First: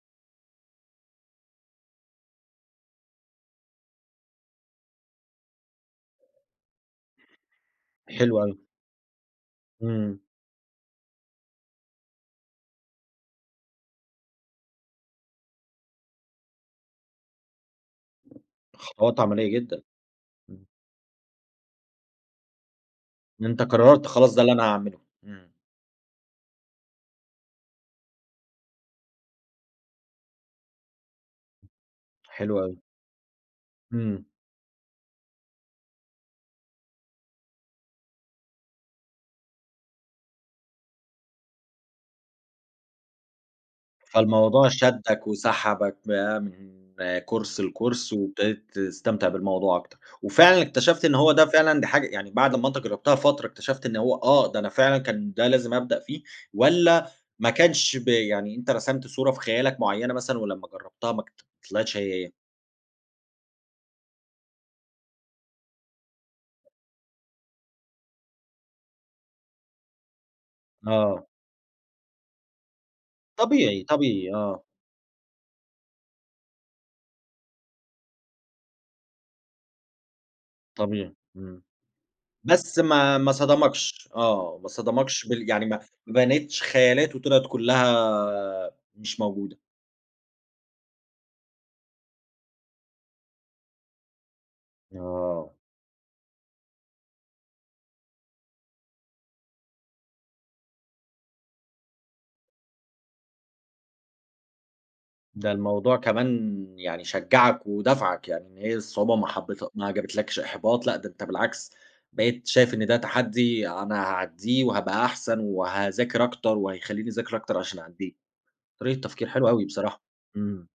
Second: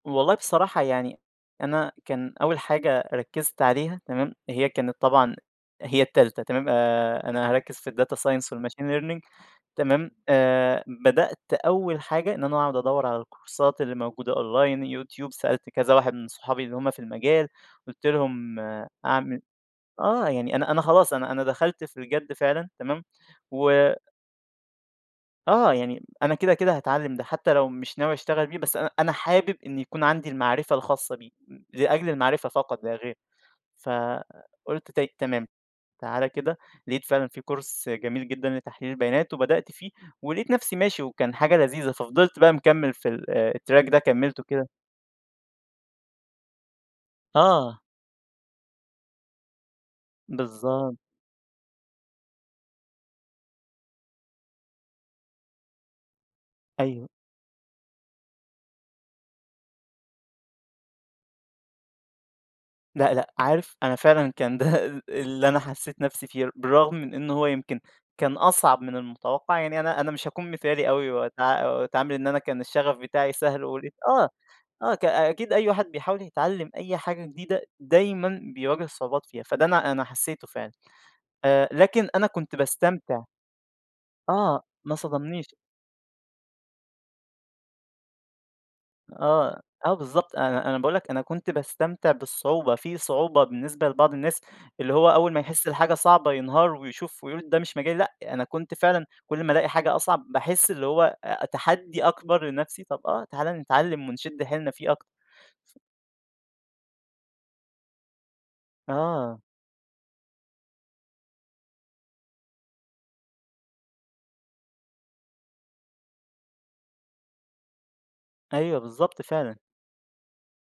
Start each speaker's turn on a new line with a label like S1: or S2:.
S1: والله بصراحة، يعني أنا كان أول حاجة ركزت عليها تمام، هي كانت طبعًا هي التالتة تمام، آآ أنا هاركِّز في الData
S2: حلو
S1: Science
S2: أوي.
S1: والMachine Learning تمام،
S2: إمم.
S1: آآ بدأت أول حاجة إن أنا أقعُد أدور على الكورسات اللي موجودة Online يوتيوب، سألت كذا واحد من صحابي اللي هُم في المجال، قُلت لهم
S2: خطوات
S1: أعمل
S2: عمليَّة جدًا،
S1: آه، يعني
S2: امم.
S1: أنا أنا خلاص، أنا أنا دخلت في الجَدّ فعلًا تمام،
S2: أنت
S1: و
S2: قررت خلاص ده اللي أنا هاعمله، امم.
S1: آه، يعني أنا كده، كده هاتعلّم ده، حتى لو مش ناوي أشتغل بيه، بس أنا أنا حابب إن يكون عندي المعرفة الخاصة بيه، ل لأجل المعرفة
S2: حلو أوي.
S1: فقط لا غير،
S2: إمم.
S1: فقُلت طيب تمام، تعال كده، لقيت فعلًا في Course جميل جدًا لتحليل البيانات، وبدأت فيه، ولقيت نفسي ماشي وكان حاجة لذيذة، ففضلت بقى مكمل في ال الTrack ده كمِّلته
S2: فالموضوع
S1: كده
S2: شدّك وسحبك فامم، Course
S1: آه.
S2: لCourse وابتديت تستمتع بالموضوع أكتر، وفعلًا
S1: بالضبط.
S2: اكتشفت إن هو ده فعلًا دي حاجة يعني بعد ما أنت جربتها فترة، اكتشفت إن هو آه، ده أنا فعلًا كان ده لازم أبدأ فيه،
S1: أيوه.
S2: والّا ما كانش ب يعني أنت رسمت صورة في خيالك مُعيّنة مثلًا، ولمّا جرّبتها ما طلعتش هي، هي؟
S1: لأ، لأ، عارف أنا فعلًا كان ده اللي أنا حَسّيت نفسي فيه، بالرغم من إنه هو يمكن كان أصعب من المُتوقّع، يعني أنا أنا مش هاكون مثالي أوي،
S2: آه.
S1: وأتع وأتعامل إن أنا كان الشّغف بتاعي سهل، واقول
S2: طبيعي،
S1: إيه، آه،
S2: طبيعي، آه.
S1: آه، ك أكيد أي واحد بيحاول يتعلّم أي حاجة جديدة، دايمًا بيواجه صعوبات فيها، فده أنا أنا حَسّيته فعلًا،
S2: طبيعي، إمم،
S1: آآ لكن أنا كنت
S2: بس ما
S1: باستمتع.
S2: ما صدمكش، آه،
S1: آه،
S2: ما
S1: ما
S2: صدمكش بال
S1: صدمنيش.
S2: يعني ما ما بنيتش خيالات، وطلعت كُلّها مش موجودة.
S1: آه، آه بالضبط، أنا أنا باقول لك أنا كنت باستمتع بالصعوبة، في صعوبة بالنسبة لبعض الناس، اللي هو أول ما
S2: آه.
S1: يحِسّ الحاجة صعبة ينهار، ويشوف ويقول ده مش مجالي، لأ، أنا كنت فعلًا كُلّ ما ألاقي حاجة أصعب، باحِسّ اللي هو تحدي أكبر لنفسي، طب آه، تعال نتعلّم ونِشِدّ حيلنا فيه أكتر.
S2: ده الموضوع كمان يعني شجّعك ودفعك، يعني إن هي الصعوبة ما
S1: آه.
S2: حبيتها ما جبتلكش إحباط لأ، ده أنت بالعكس بقيت شايف إن ده تحدِّي أنا هاعدِّيه، وهابقى أحسن، وهاذاكر أكتر، وهيخلّيني أذاكر أكتر عشان أعدِّيه،
S1: أيوه،
S2: طريقة
S1: بالضبط
S2: تفكير حلوة
S1: فعلًا.
S2: أوي بصراحة، إمم.